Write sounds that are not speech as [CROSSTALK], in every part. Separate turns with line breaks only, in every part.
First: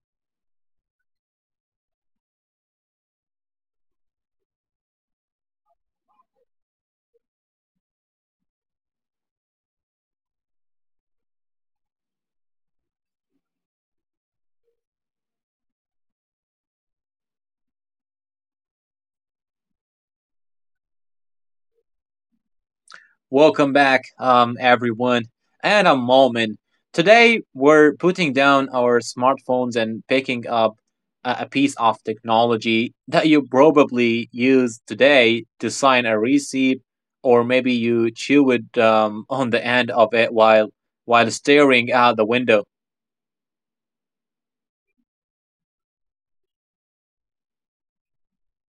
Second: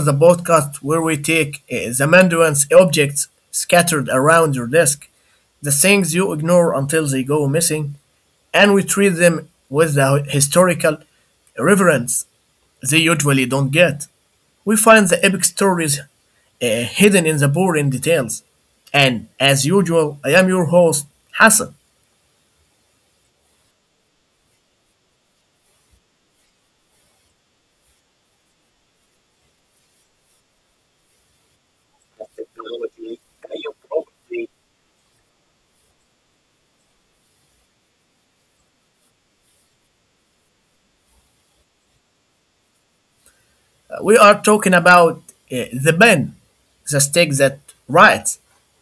the podcast where we take the Mandarin's objects scattered around your desk, the things you ignore until they go missing, and we treat them with the historical reverence they usually don't get. We find the epic stories hidden in the boring details. And as usual, I am your host, Hassan.
Welcome back, everyone, and I'm Malman. Today, we're putting down our smartphones and picking up a piece of technology that you probably use today to sign a receipt, or maybe you chew it on the end of it while staring out the window.
We are talking about the pen, the stick that writes.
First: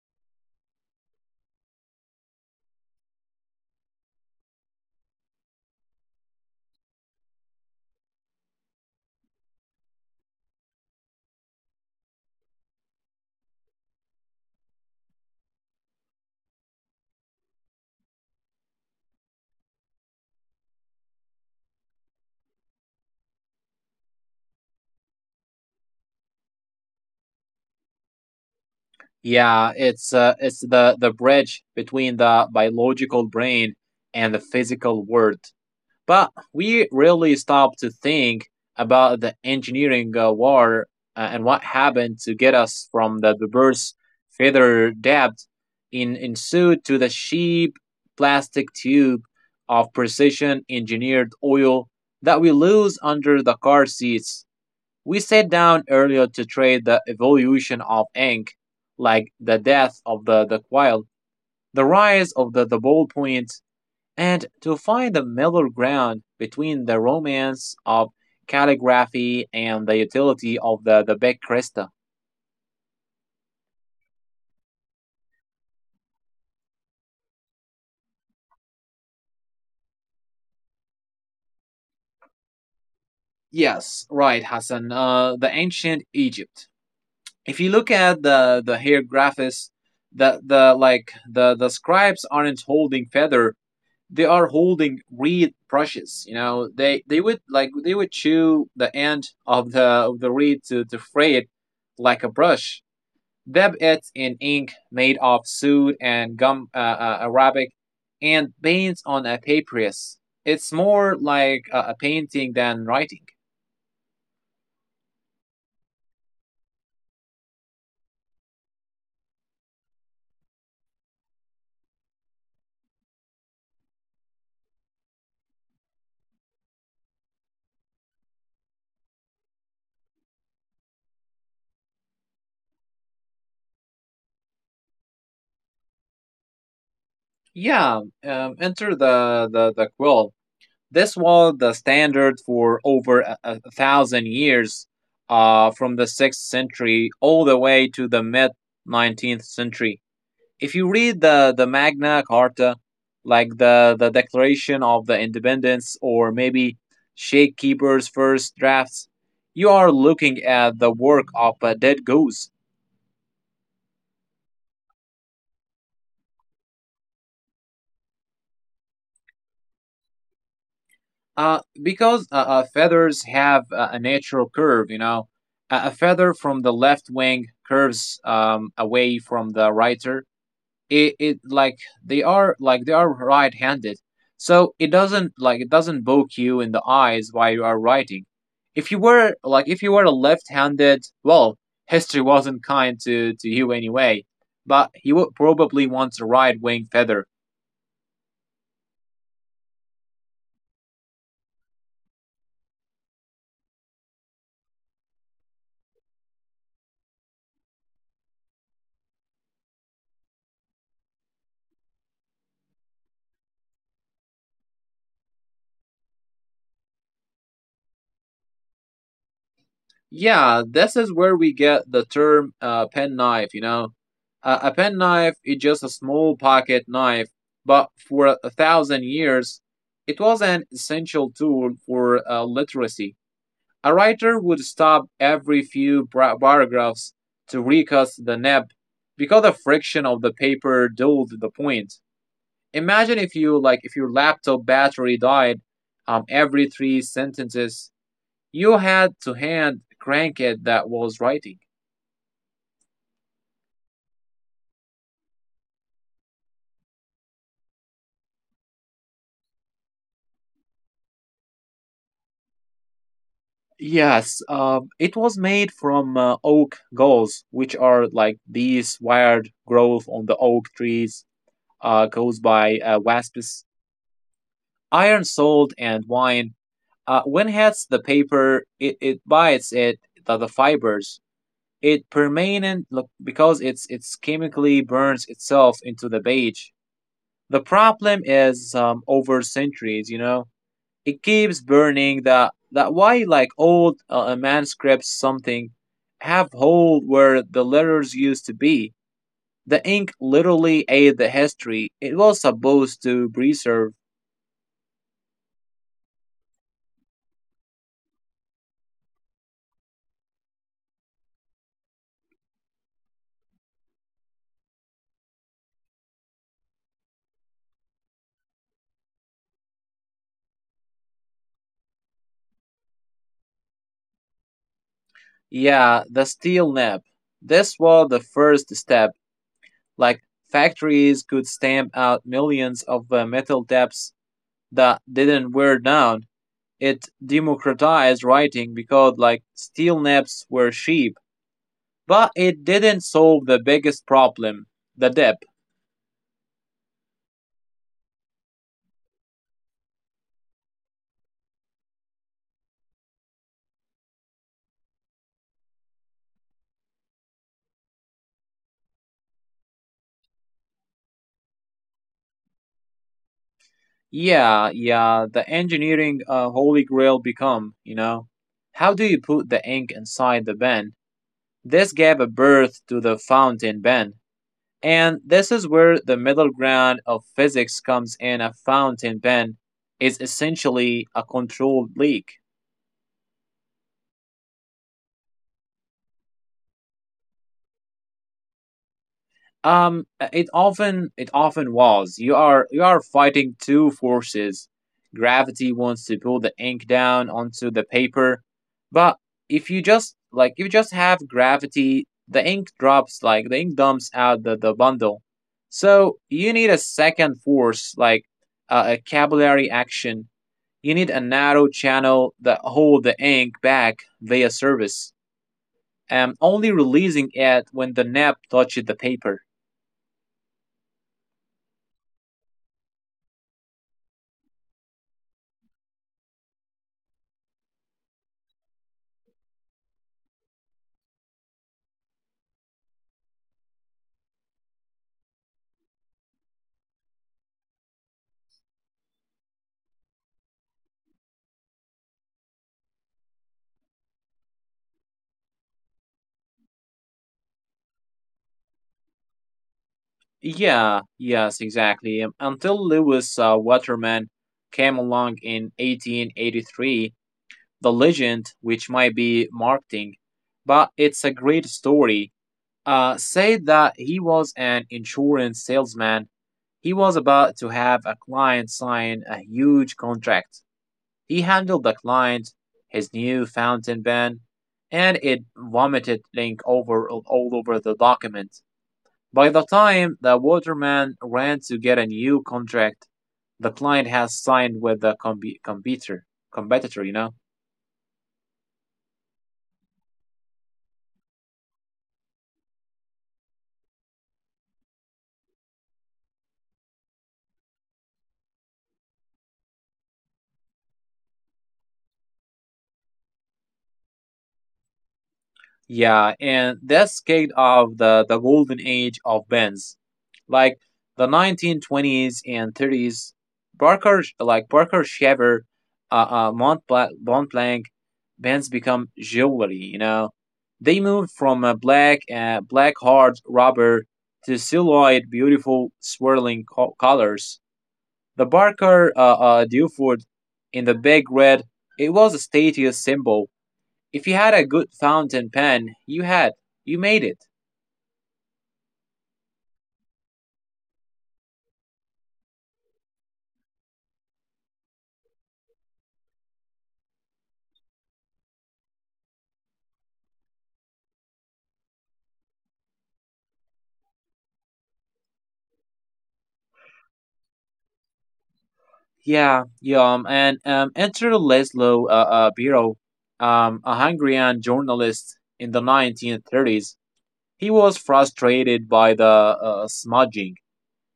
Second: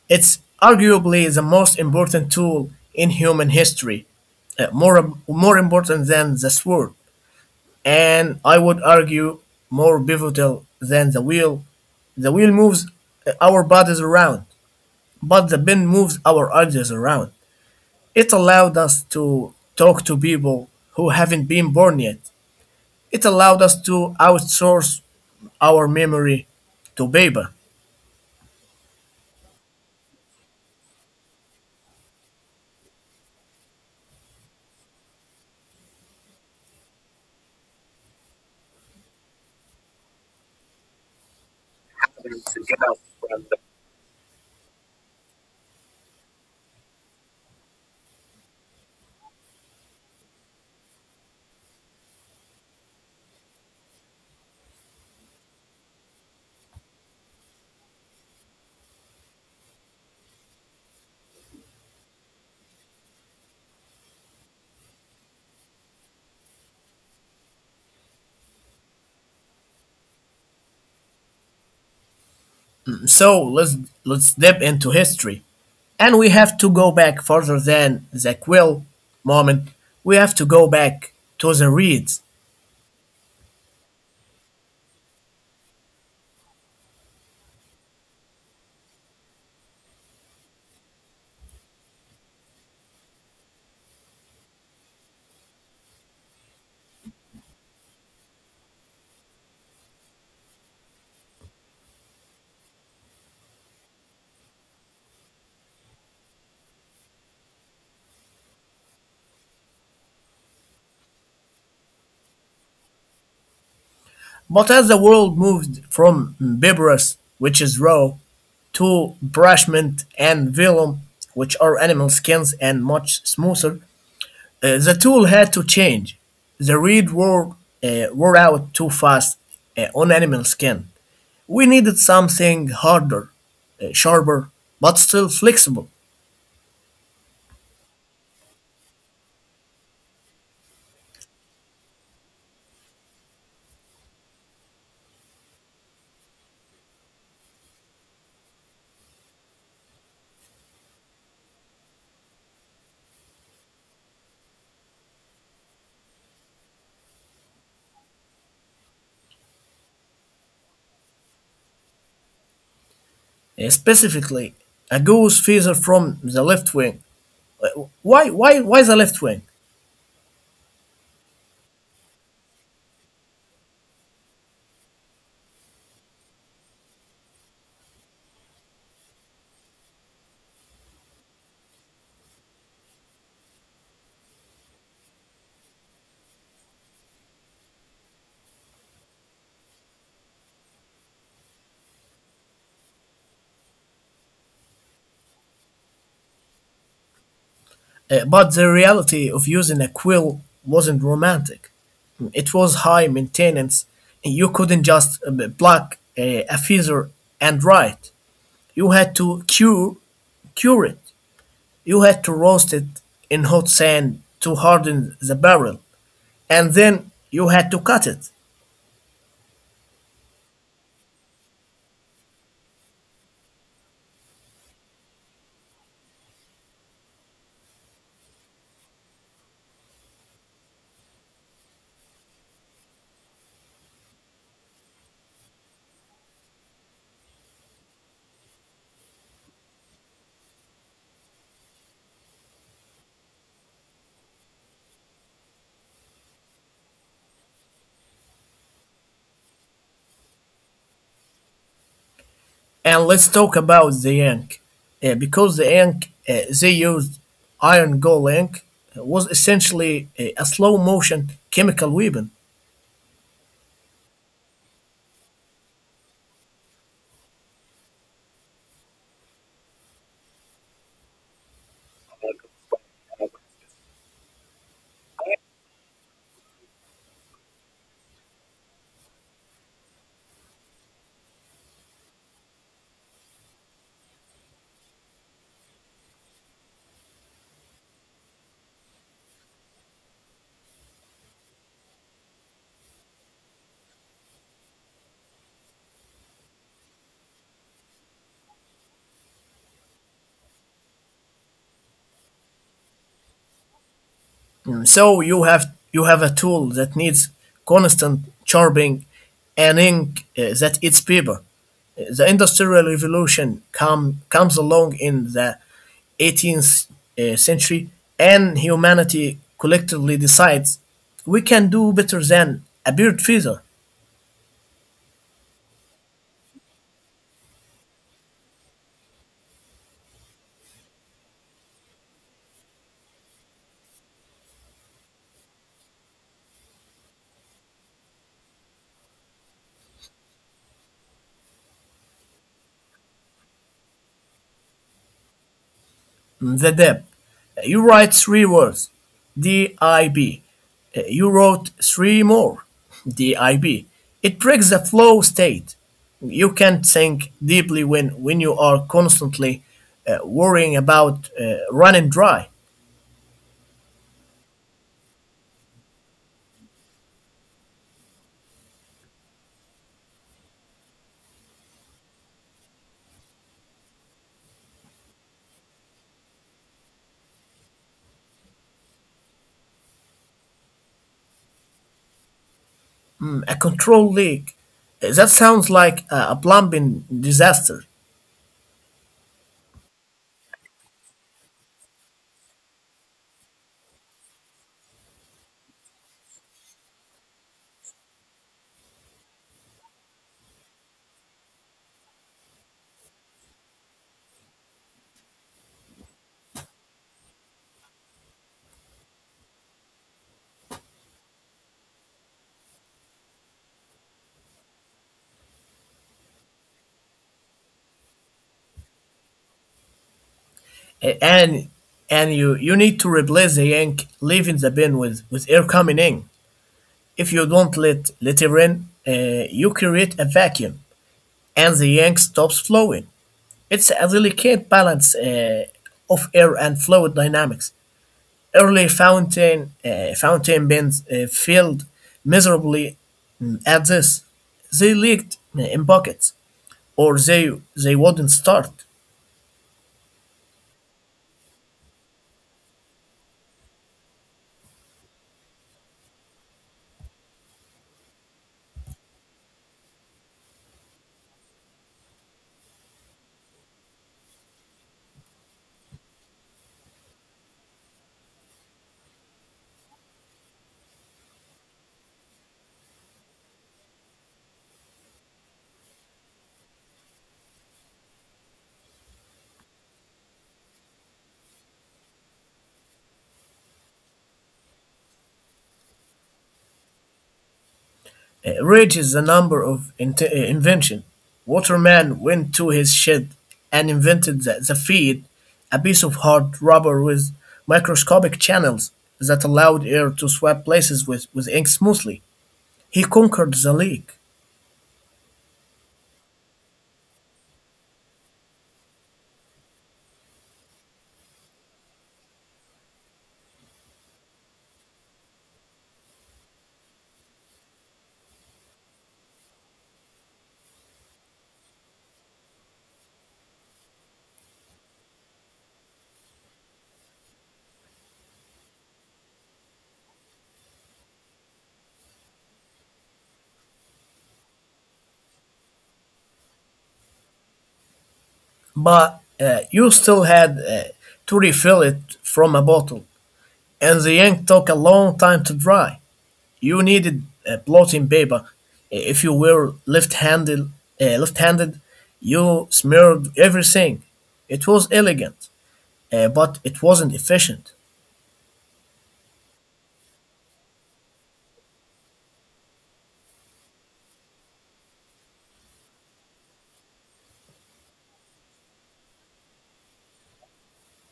It's arguably the most important tool in human history, more important than the sword, and I would argue more pivotal than the wheel. The wheel moves our bodies around, but the pen moves our ideas around. It allowed us to talk to people who haven't been born yet. It allowed us to outsource our memory to paper.
Yeah, it's the bridge between the biological brain and the physical world. But we rarely stop to think about the engineering war and what happened to get us from the bird's feather depth in suit to the cheap plastic tube of precision engineered oil that we lose under the car seats. We sat down earlier to trade the evolution of ink, like the death of the quail, the rise of the ballpoint, and to find the middle ground between the romance of calligraphy and the utility of the big crystal.
So let's dip into history. And we have to go back further than the quill moment. We have to go back to the reeds.
Yes, right, Hassan. The ancient Egypt. If you look at the hieroglyphs, the like the scribes aren't holding feather; they are holding reed brushes. You know, they would chew the end of the reed to fray it like a brush. Debits in ink made of soot and gum arabic and paints on a papyrus. It's more like a painting than writing.
But as the world moved from papyrus, which is raw, to parchment and vellum, which are animal skins and much smoother, the tool had to change. The reed wore out too fast on animal skin. We needed something harder, sharper, but still flexible.
Yeah, enter the quill. This was the standard for over a thousand years, from the 6th century all the way to the mid 19th century. If you read the Magna Carta, like the Declaration of the Independence, or maybe Shakekeeper's first drafts, you are looking at the work of a dead goose.
Specifically, a goose feather from the left wing. Why the left wing?
Because feathers have a natural curve, you know, a feather from the left wing curves away from the righter, it they are like they are right-handed, so it doesn't like it doesn't poke you in the eyes while you are writing. If you were like if you were a left-handed, well, history wasn't kind to you anyway, but you would probably want a right wing feather.
But the reality of using a quill wasn't romantic. It was high maintenance. You couldn't just pluck a feather and write. You had to cure it. You had to roast it in hot sand to harden the barrel, and then you had to cut it.
Yeah, this is where we get the term pen, you know. A penknife is just a small pocket knife, but for a thousand years it was an essential tool for literacy. A writer would stop every few paragraphs to recast the nib, because the friction of the paper dulled the point. Imagine if you like if your laptop battery died every three sentences, you had to hand crank it. That was writing.
And let's talk about the ink, because the ink they used, iron gall ink, was essentially a slow motion chemical weapon.
Yes, it was made from oak galls, which are like these wired growth on the oak trees caused by wasps. Iron, salt, and wine. When hits the paper, it bites it, the fibers. It permanent look, because it's chemically burns itself into the page. The problem is over centuries, you know, it keeps burning. That that why like old manuscripts something have hole where the letters used to be. The ink literally ate the history it was supposed to preserve.
So you have a tool that needs constant sharpening and ink that eats paper. The Industrial Revolution comes along in the 18th century, and humanity collectively decides we can do better than a bird feather.
Yeah, the steel nib. This was the first step. Like factories could stamp out millions of metal debts that didn't wear down. It democratized writing because like steel naps were cheap, but it didn't solve the biggest problem, the debt.
The dib. You write three words, DIB. You wrote three more, DIB. It breaks the flow state. You can't think deeply when you are constantly worrying about running dry.
Yeah, the engineering holy grail become, you know. How do you put the ink inside the pen? This gave a birth to the fountain pen. And this is where the middle ground of physics comes in. A fountain pen is essentially a controlled leak.
Mm, a control leak. That sounds like a plumbing disaster.
Um, it often was. You are fighting two forces. Gravity wants to pull the ink down onto the paper, but if you just like if you just have gravity, the ink drops like the ink dumps out the bundle. So you need a second force like a capillary action. You need a narrow channel that hold the ink back via surface, and only releasing it when the nib touches the paper.
And and you need to replace the ink leaving the bin with air coming in. If you don't let litter in, you create a vacuum and the yank stops flowing. It's a delicate balance of air and fluid dynamics. Early fountain bins failed miserably at this. They leaked in buckets, or they wouldn't start.
Yeah, yes, exactly. Until Lewis Waterman came along in 1883, the legend, which might be marketing, but it's a great story, said that he was an insurance salesman. He was about to have a client sign a huge contract. He handled the client, his new fountain pen, and it vomited ink over all over the document. By the time the waterman ran to get a new contract, the client has signed with the computer competitor, you know.
Reaches the number of invention. Waterman went to his shed and invented the feed, a piece of hard rubber with microscopic channels that allowed air to swap places with ink smoothly. He conquered the leak,
Yeah, and that's kind of the golden age of bands. Like the 1920s and 30s, Parker, like Parker Shaver, Montblanc bands become jewelry, you know? They moved from a black, black hard rubber to silhouette beautiful swirling colors. The Barker Duford in the big red, it was a status symbol. If you had a good fountain pen, you had. You made it.
but you still had to refill it from a bottle, and the ink took a long time to dry. You needed blotting paper. If you were left-handed, you smeared everything. It was elegant, but it wasn't efficient.
Yeah, yeah, and enter Laszlo Biro, a Hungarian journalist in the 1930s. He was frustrated by the smudging.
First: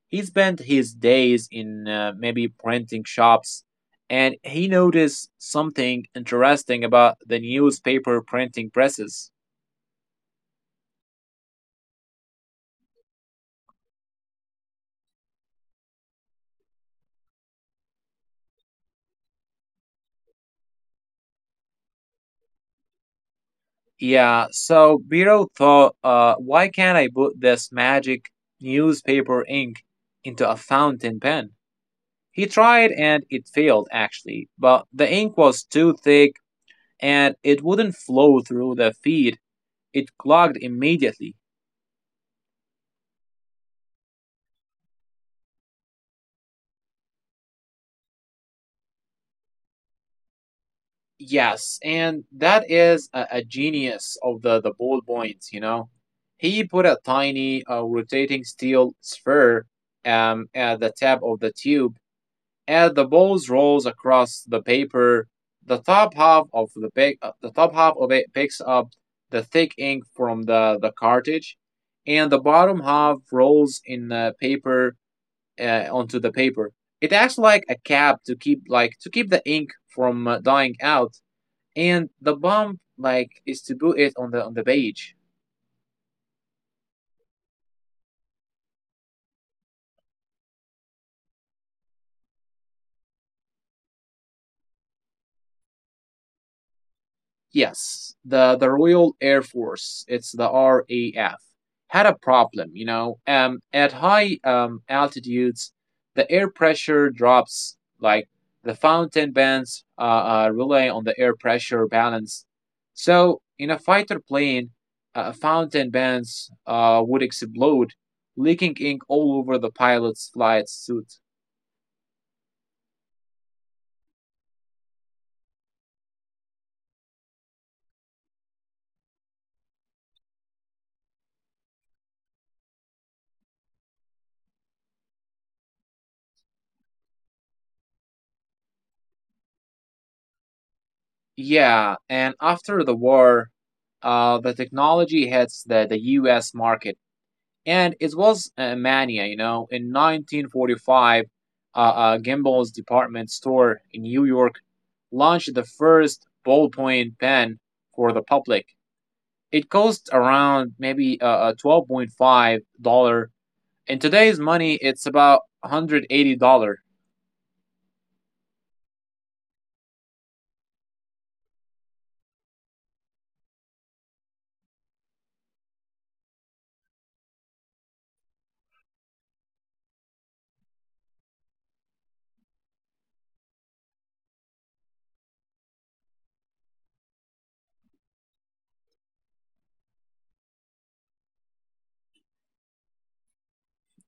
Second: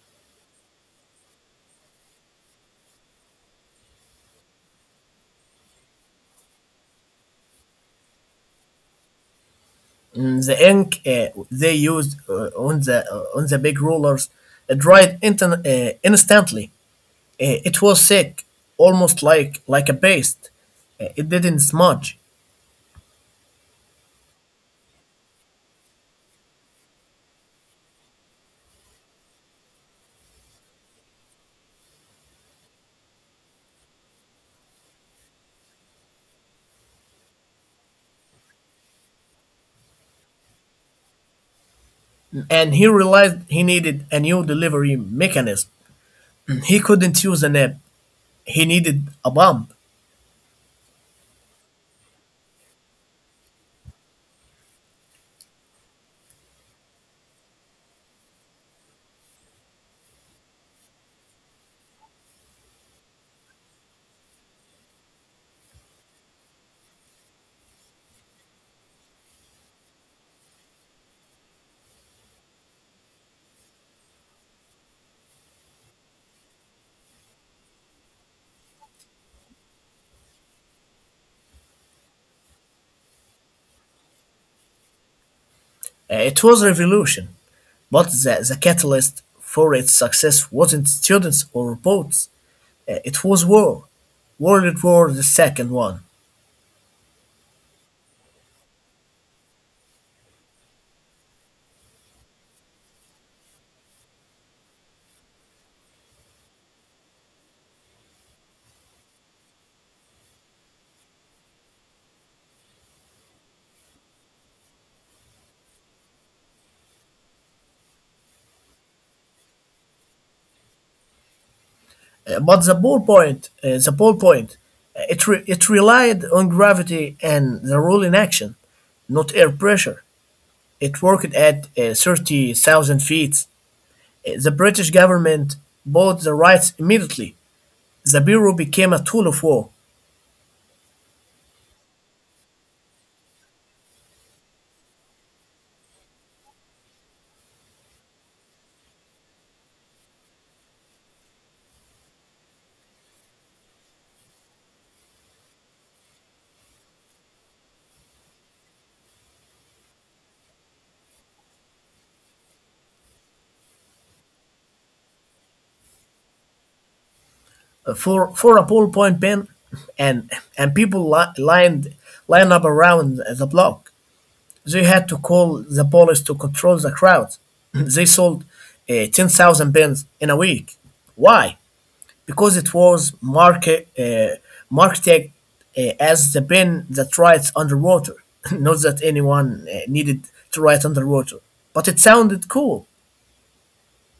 He spent his days in maybe printing shops, and he noticed something interesting about the newspaper printing presses.
Mm, the ink they used on the on the big rollers dried instantly. It was thick, almost like a paste. It didn't smudge.
Yeah, so Biro thought, why can't I put this magic newspaper ink into a fountain pen? He tried and it failed actually, but the ink was too thick and it wouldn't flow through the feed. It clogged immediately.
And he realized he needed a new delivery mechanism. He couldn't use a nib. He needed a bump.
Yes, and that is a genius of the ballpoint, you know. He put a tiny rotating steel sphere at the tip of the tube. As the balls rolls across the paper, the top half of it picks up the thick ink from the cartridge, and the bottom half rolls in the paper onto the paper. It acts like a cap to keep like to keep the ink from dying out, and the bomb like is to put it on the page.
It was revolution, but the catalyst for its success wasn't students or boats. It was war, World War the second one.
Yes, the Royal Air Force, it's the RAF, had a problem, you know. At high altitudes, the air pressure drops like the fountain bands rely on the air pressure balance. So, in a fighter plane, fountain bands would explode, leaking ink all over the pilot's flight suit.
But the ballpoint, it relied on gravity and the rolling action, not air pressure. It worked at 30,000 feet. The British government bought the rights immediately. The bureau became a tool of war.
Yeah, and after the war, the technology hits the US market. And it was a mania, you know. In 1945, Gimbel's department store in New York launched the first ballpoint pen for the public. It costs around maybe twelve point dollars. In today's money, it's about $180.
For a ballpoint pen, and and people lined up around the block. They had to call the police to control the crowd. [CLEARS THROAT] They sold 10,000 pens in a week. Why? Because it was marketed as the pen that writes underwater. [LAUGHS] Not that anyone needed to write underwater, but it sounded cool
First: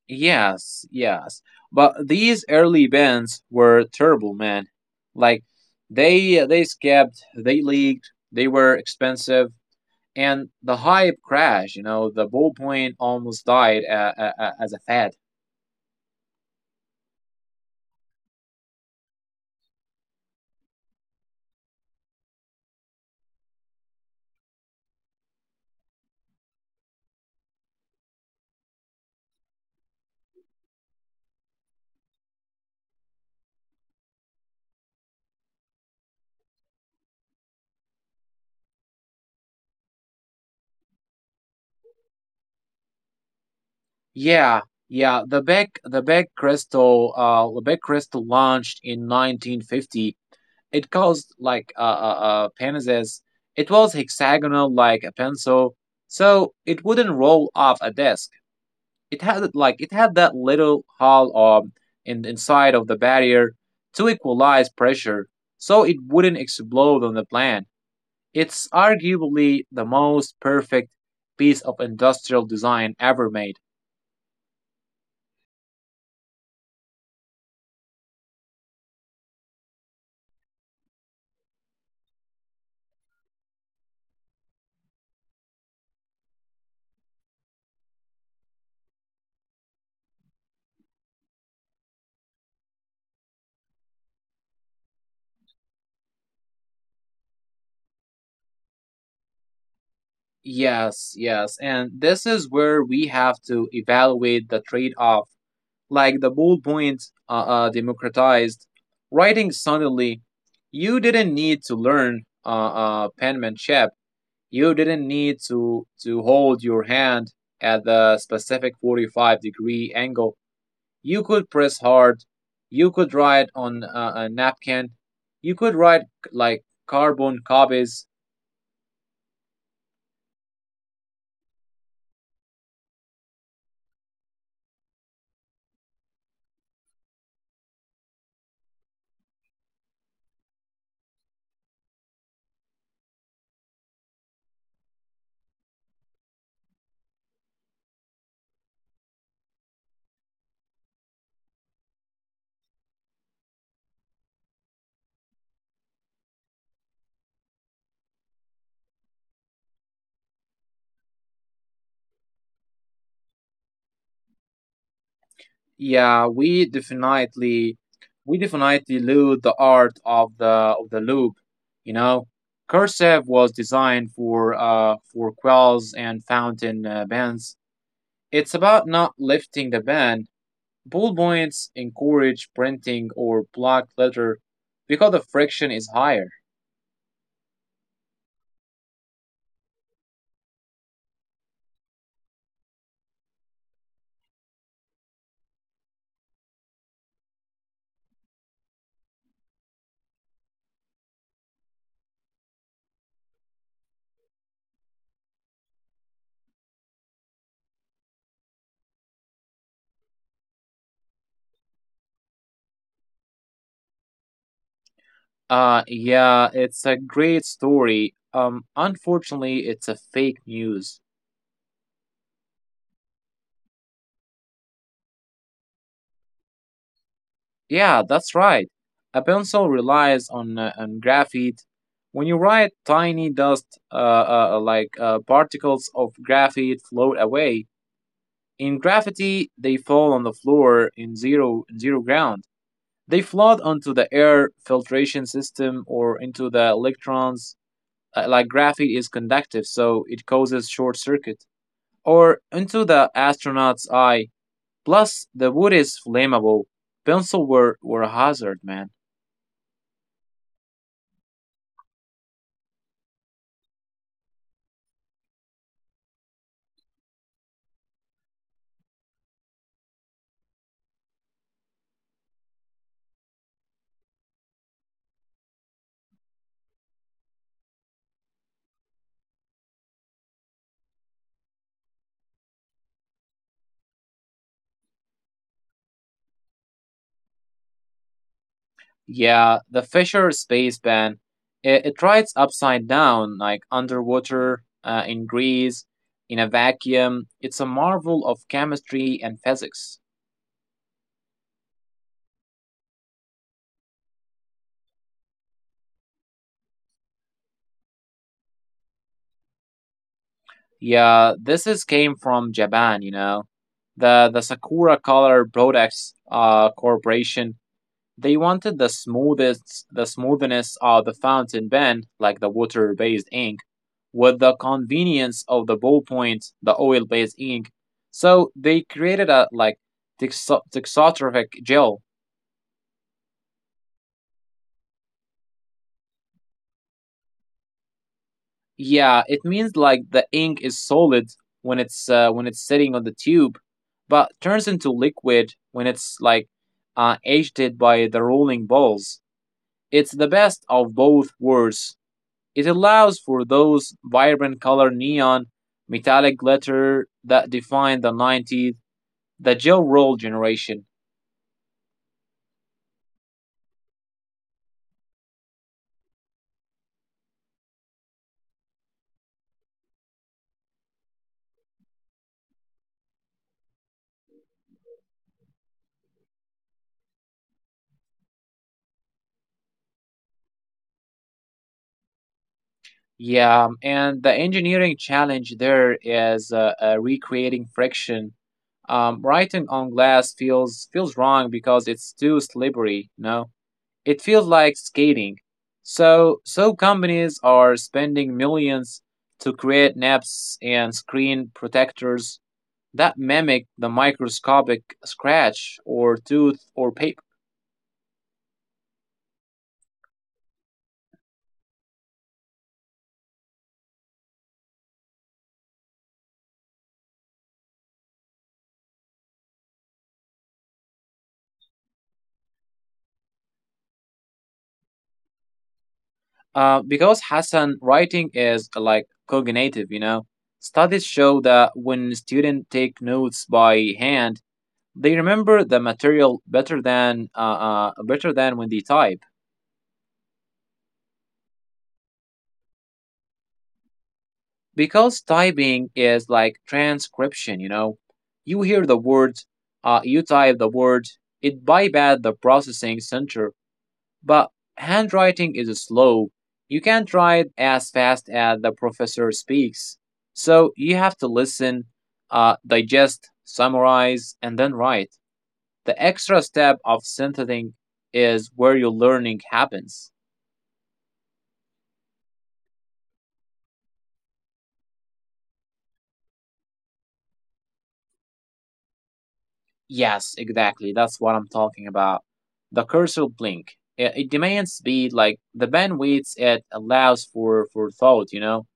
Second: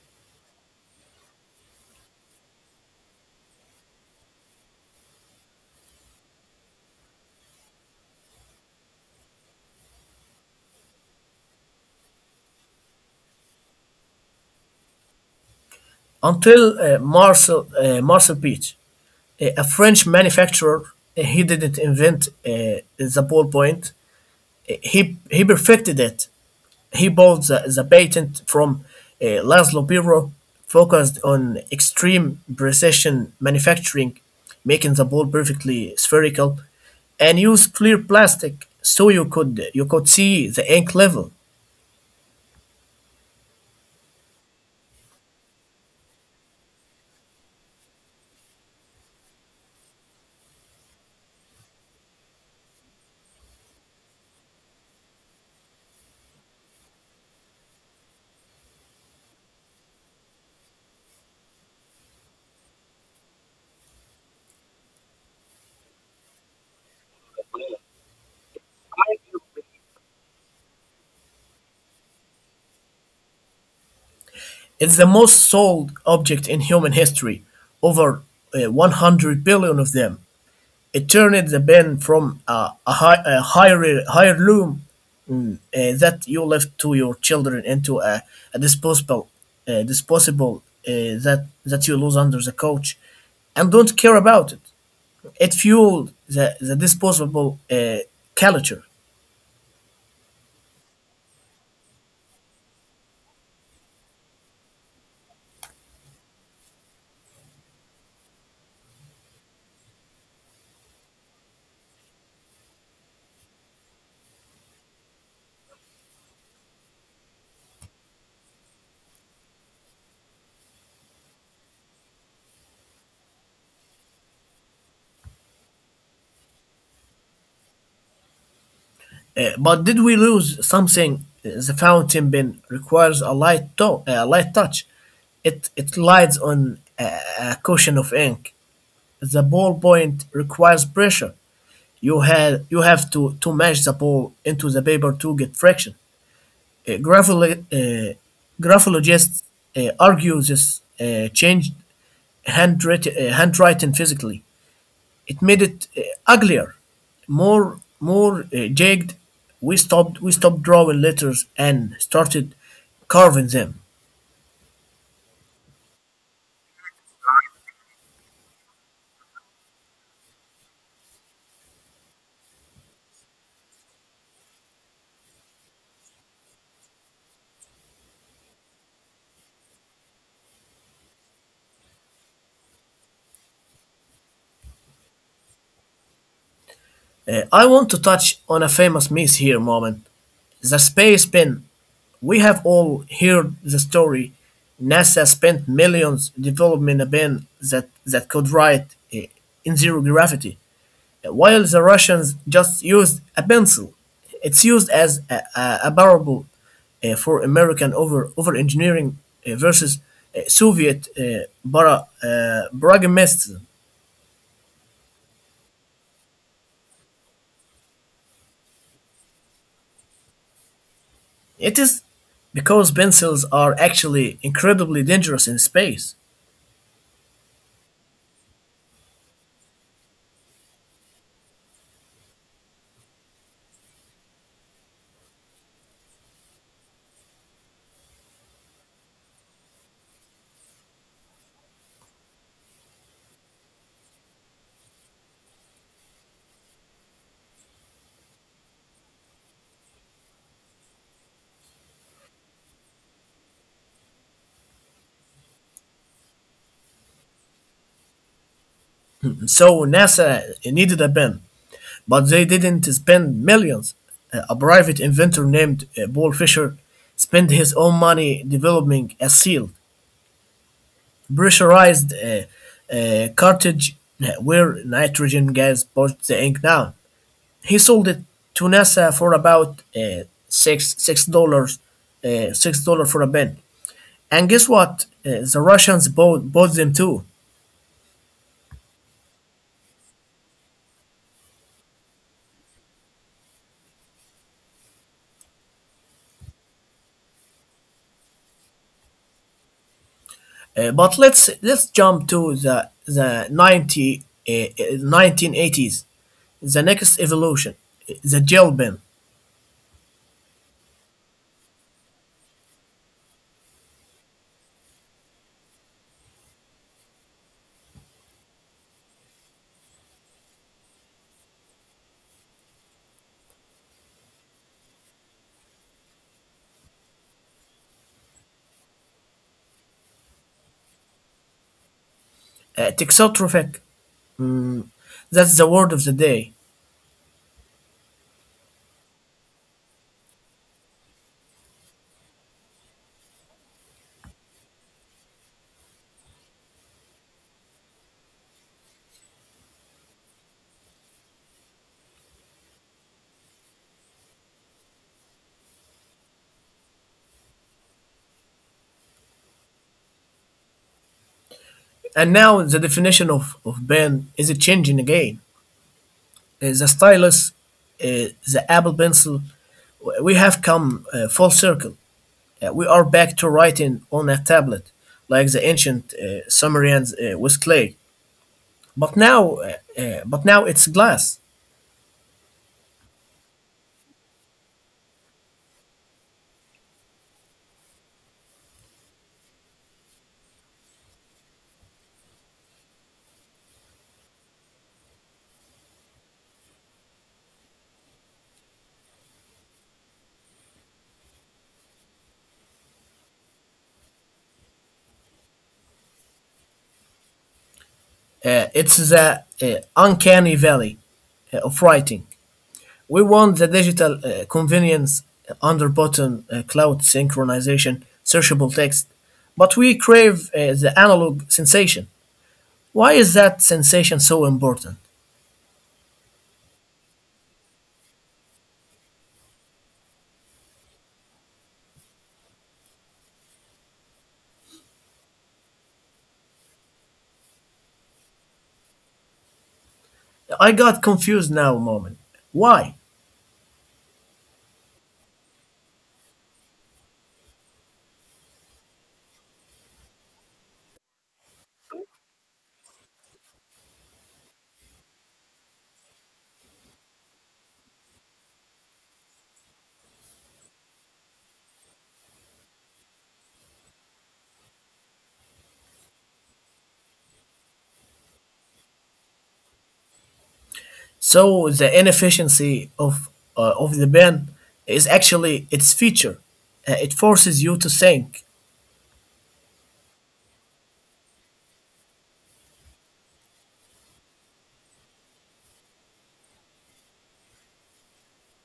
Yes, yes. But these early bands were terrible, man. Like they skipped, they leaked, they were expensive, and the hype crashed. You know, the ballpoint almost died as a fad.
until Marcel Beach, a French manufacturer. He didn't invent the ballpoint. Eh, He he perfected it. He bought the patent from Laszlo Biro, focused on extreme precision manufacturing, making the ball perfectly spherical, and used clear plastic so you could see the ink level.
Yeah, yeah. The Beck Crystal launched in 1950. It caused like a penises. It was hexagonal like a pencil, so it wouldn't roll off a desk. It had like it had that little hole in inside of the barrier to equalize pressure, so it wouldn't explode on the plant. It's arguably the most perfect piece of industrial design ever made.
It's the most sold object in human history, over 100 billion of them. It turned the band from a, hi- a hire- heirloom mm, uh, that you left to your children into a disposable that you lose under the couch, and don't care about it. It fueled the disposable culture.
Yes, yes, and this is where we have to evaluate the trade off. Like the ballpoint democratized writing suddenly. You didn't need to learn penmanship. You didn't need to hold your hand at the specific 45-degree angle. You could press hard. You could write on a napkin. You could write like carbon copies.
But did we lose something? The fountain pen requires a light touch. It lies on a cushion of ink. The ballpoint requires pressure. You have to mash the ball into the paper to get friction. Uh, grapholo- uh, Graphologists argue this changed handwriting physically. It made it uglier, more jagged. We stopped drawing letters and started carving them.
Yeah, we definitely lose the art of the loop. You know, cursive was designed for quells and fountain pens. It's about not lifting the pen. Ball points encourage printing or block letter because the friction is higher.
I want to touch on a famous myth here moment, the space pen. We have all heard the story. NASA spent millions developing a pen that could write in zero gravity, while the Russians just used a pencil. It's used as a a parable for American over engineering versus Soviet para, pragmatism.
Yeah, it's a great story. Unfortunately, it's a fake news.
It is, because pencils are actually incredibly dangerous in space.
Yeah, that's right. A pencil relies on graphite. When you write, tiny dust, like particles of graphite, float away. In gravity, they fall on the floor in zero, zero ground. They float onto the air filtration system or into the electrons. Like graphite is conductive, so it causes short circuit, or into the astronaut's eye. Plus, the wood is flammable. Pencils were a hazard, man.
And so NASA needed a pen, but they didn't spend millions. A private inventor named Paul Fisher spent his own money developing a sealed, pressurized cartridge where nitrogen gas pushed the ink down. He sold it to NASA for about six dollars, $6 for a pen. And guess what? The Russians bought, bought them too.
Yeah, the Fisher space ban. It rides upside down, like underwater, in grease, in a vacuum. It's a marvel of chemistry and physics.
But let's jump to the the 90, uh, uh, 1980s. The next evolution, the gel pen.
Yeah, this is came from Japan, you know. The Sakura Color Products Corporation. They wanted the smoothest, the smoothness of the fountain pen, like the water-based ink, with the convenience of the ballpoint, the oil-based ink. So they created a like texotrophic gel.
Texotrophic. That's the word of the day.
Yeah, it means like the ink is solid when it's sitting on the tube, but turns into liquid when it's like aged by the rolling balls. It's the best of both worlds. It allows for those vibrant color neon, metallic glitter that defined the 90s, the Joe Roll generation.
And now the definition of pen is changing again. The stylus, uh, the Apple Pencil, we have come full circle. We are back to writing on a tablet, like the ancient Sumerians with clay. But now it's glass.
Yeah, and the engineering challenge there is recreating friction. Writing on glass feels wrong because it's too slippery. No, it feels like skating. So companies are spending millions to create naps and screen protectors that mimic the microscopic scratch or tooth or paper.
It's the uncanny valley of writing. We want the digital convenience under button cloud synchronization, searchable text, but we crave the analog sensation. Why is that sensation so important?
Because Hassan, writing is like cognitive, you know. Studies show that when students take notes by hand, they remember the material better than when they type,
I got confused now, a moment. Why?
because typing is like transcription. You know, you hear the word, you type the word. It bypass the processing center. But handwriting is slow. You can't write as fast as the professor speaks. So you have to listen, digest, summarize, and then write. The extra step of synthesizing is where your learning happens.
So the inefficiency of the pen is actually its feature. It forces you to think.
Yes, exactly. That's what I'm talking about. The cursor blink. It demands speed, like the bandwidth it allows for thought, you know.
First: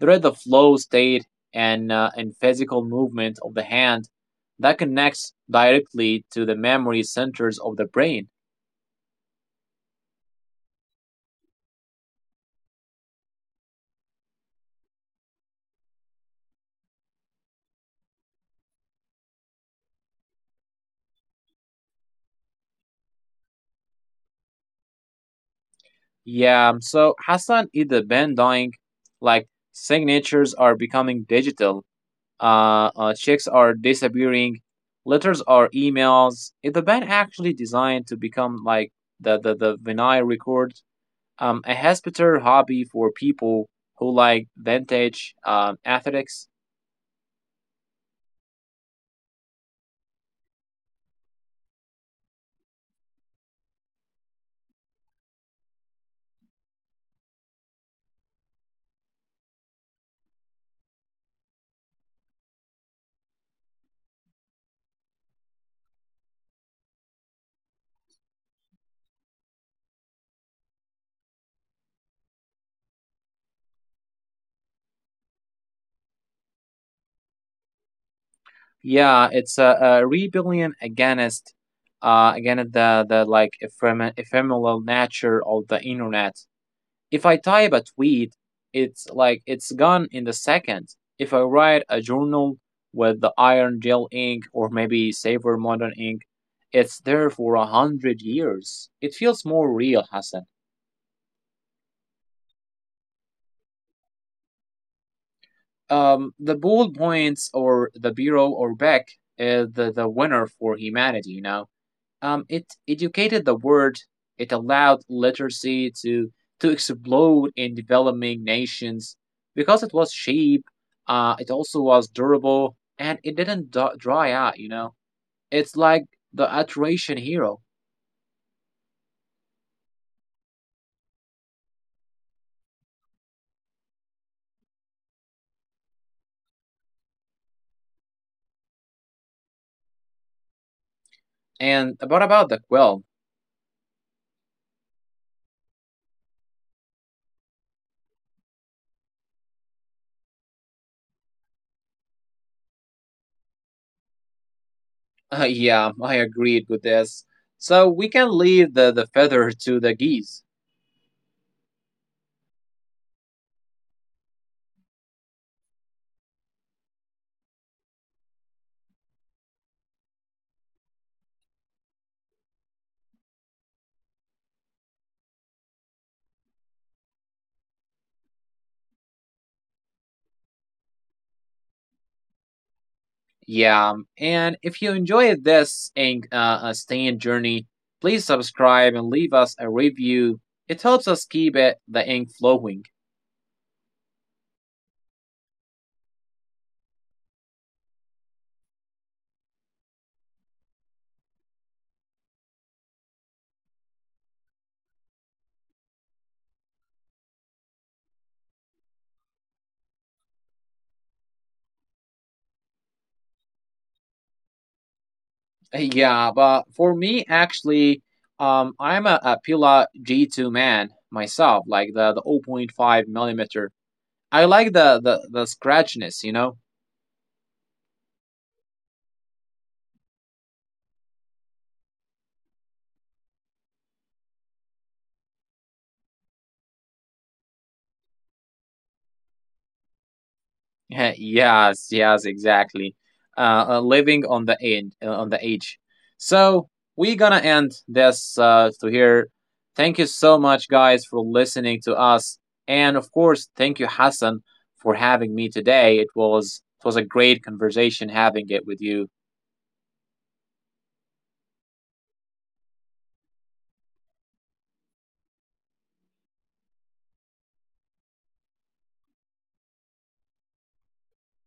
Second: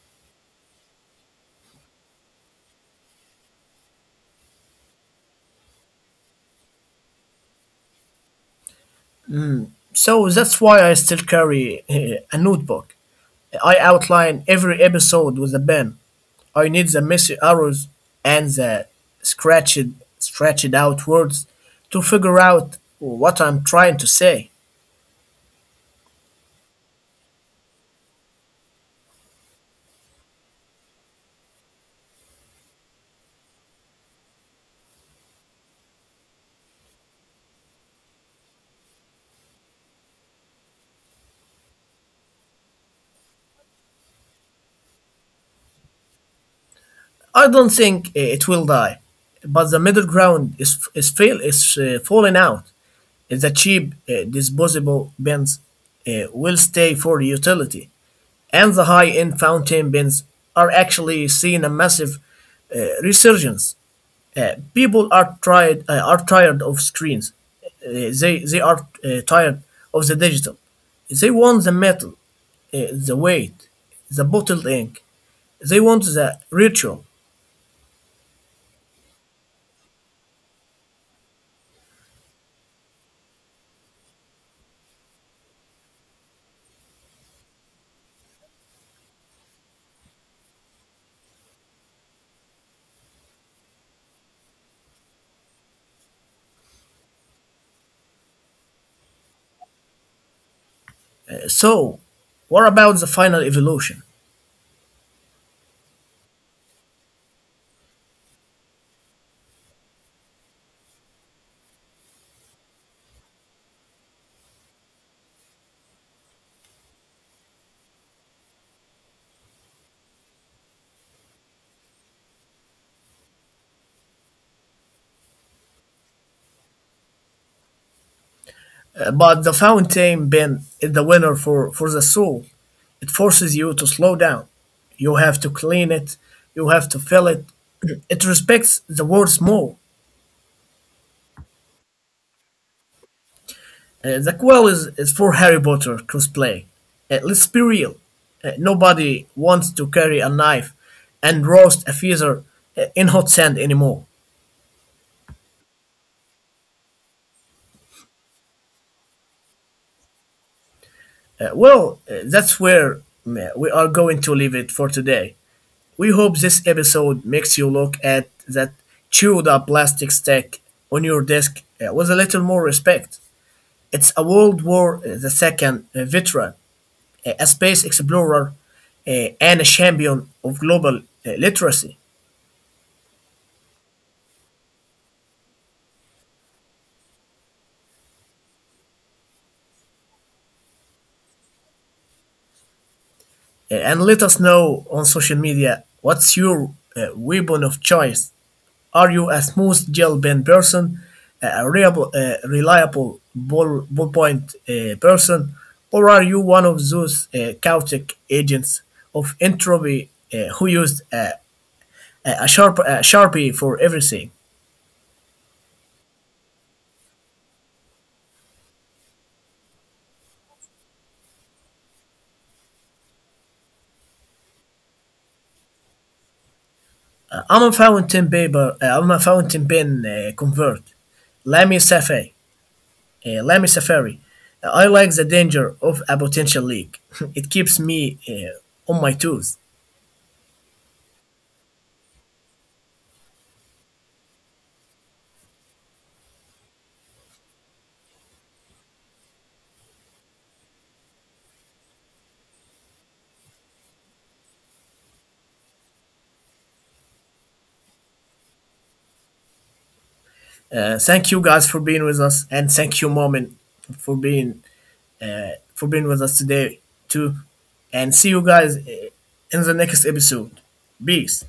There is the flow state and physical movement of the hand that connects directly to the memory centers of the brain.
So that's why I still carry a notebook. I outline every episode with a pen. I need the messy arrows and the scratched, scratched out words to figure out what I'm trying to say.
Yeah, so Hassan, is the band dying, like signatures are becoming digital. Checks are disappearing, letters are emails. Is the band actually designed to become like the vinyl record, a hospital hobby for people who like vintage athletics?
I don't think it will die, but the middle ground is fail is falling out. The cheap disposable pens will stay for utility, and the high-end fountain pens are actually seeing a massive resurgence. People are tired of screens. Uh, they are tired of the digital. They want the metal, the weight, the bottled ink. They want the ritual.
Yeah, it's a rebellion against against the like ephemeral nature of the internet. If I type a tweet, it's like it's gone in the second. If I write a journal with the iron gel ink or maybe saver modern ink, it's there for 100 years. It feels more real, Hassan.
So, what about the final evolution?
The ball points or the bureau or back is the winner for humanity, you know? It educated the world. It allowed literacy to explode in developing nations because it was cheap. It also was durable and it didn't d- dry out. You know, it's like the iteration hero.
But the fountain pen is the winner for the soul. It forces you to slow down. You have to clean it. You have to fill it. [CLEARS THROAT] It respects the words more.
And what about the quill?
The quell is for Harry Potter cosplay. Let's be real. Nobody wants to carry a knife and roast a feather in hot sand anymore.
[LAUGHS] Yeah, I agreed with this. So we can leave the feather to the geese.
Well, that's where we are going to leave it for today. We hope this episode makes you look at that chewed up plastic stack on your desk with a little more respect. It's a World War II veteran, a space explorer, uh, and a champion of global literacy.
Yeah, and if you enjoyed this and staying journey, please subscribe and leave us a review. It helps us keep it the ink flowing. [LAUGHS]
And let us know on social media what's your weapon of choice. Are you a smooth gel pen person, a reliable ballpoint person, or are you one of those chaotic agents of entropy who used a sharpie for everything?
Yeah, but for me actually, I'm a Pila G2 man myself, like the 0 0.5 millimeter. I like the scratchiness, you know.
I'm a fountain paper. I'm a fountain pen convert. Lamy Safari. Lamy Safari. I like the danger of a potential leak. [LAUGHS] It keeps me on my toes.
[LAUGHS] Yes, yes, exactly. Living on the edge, on the edge. So we're gonna end this to here. Thank you so much, guys, for listening to us, and of course, thank you, Hassan, for having me today. It was a great conversation having it with you.
Thank you guys for being with us, and thank you, Momin, for being for being with us today too. And see you guys in the next episode. Peace.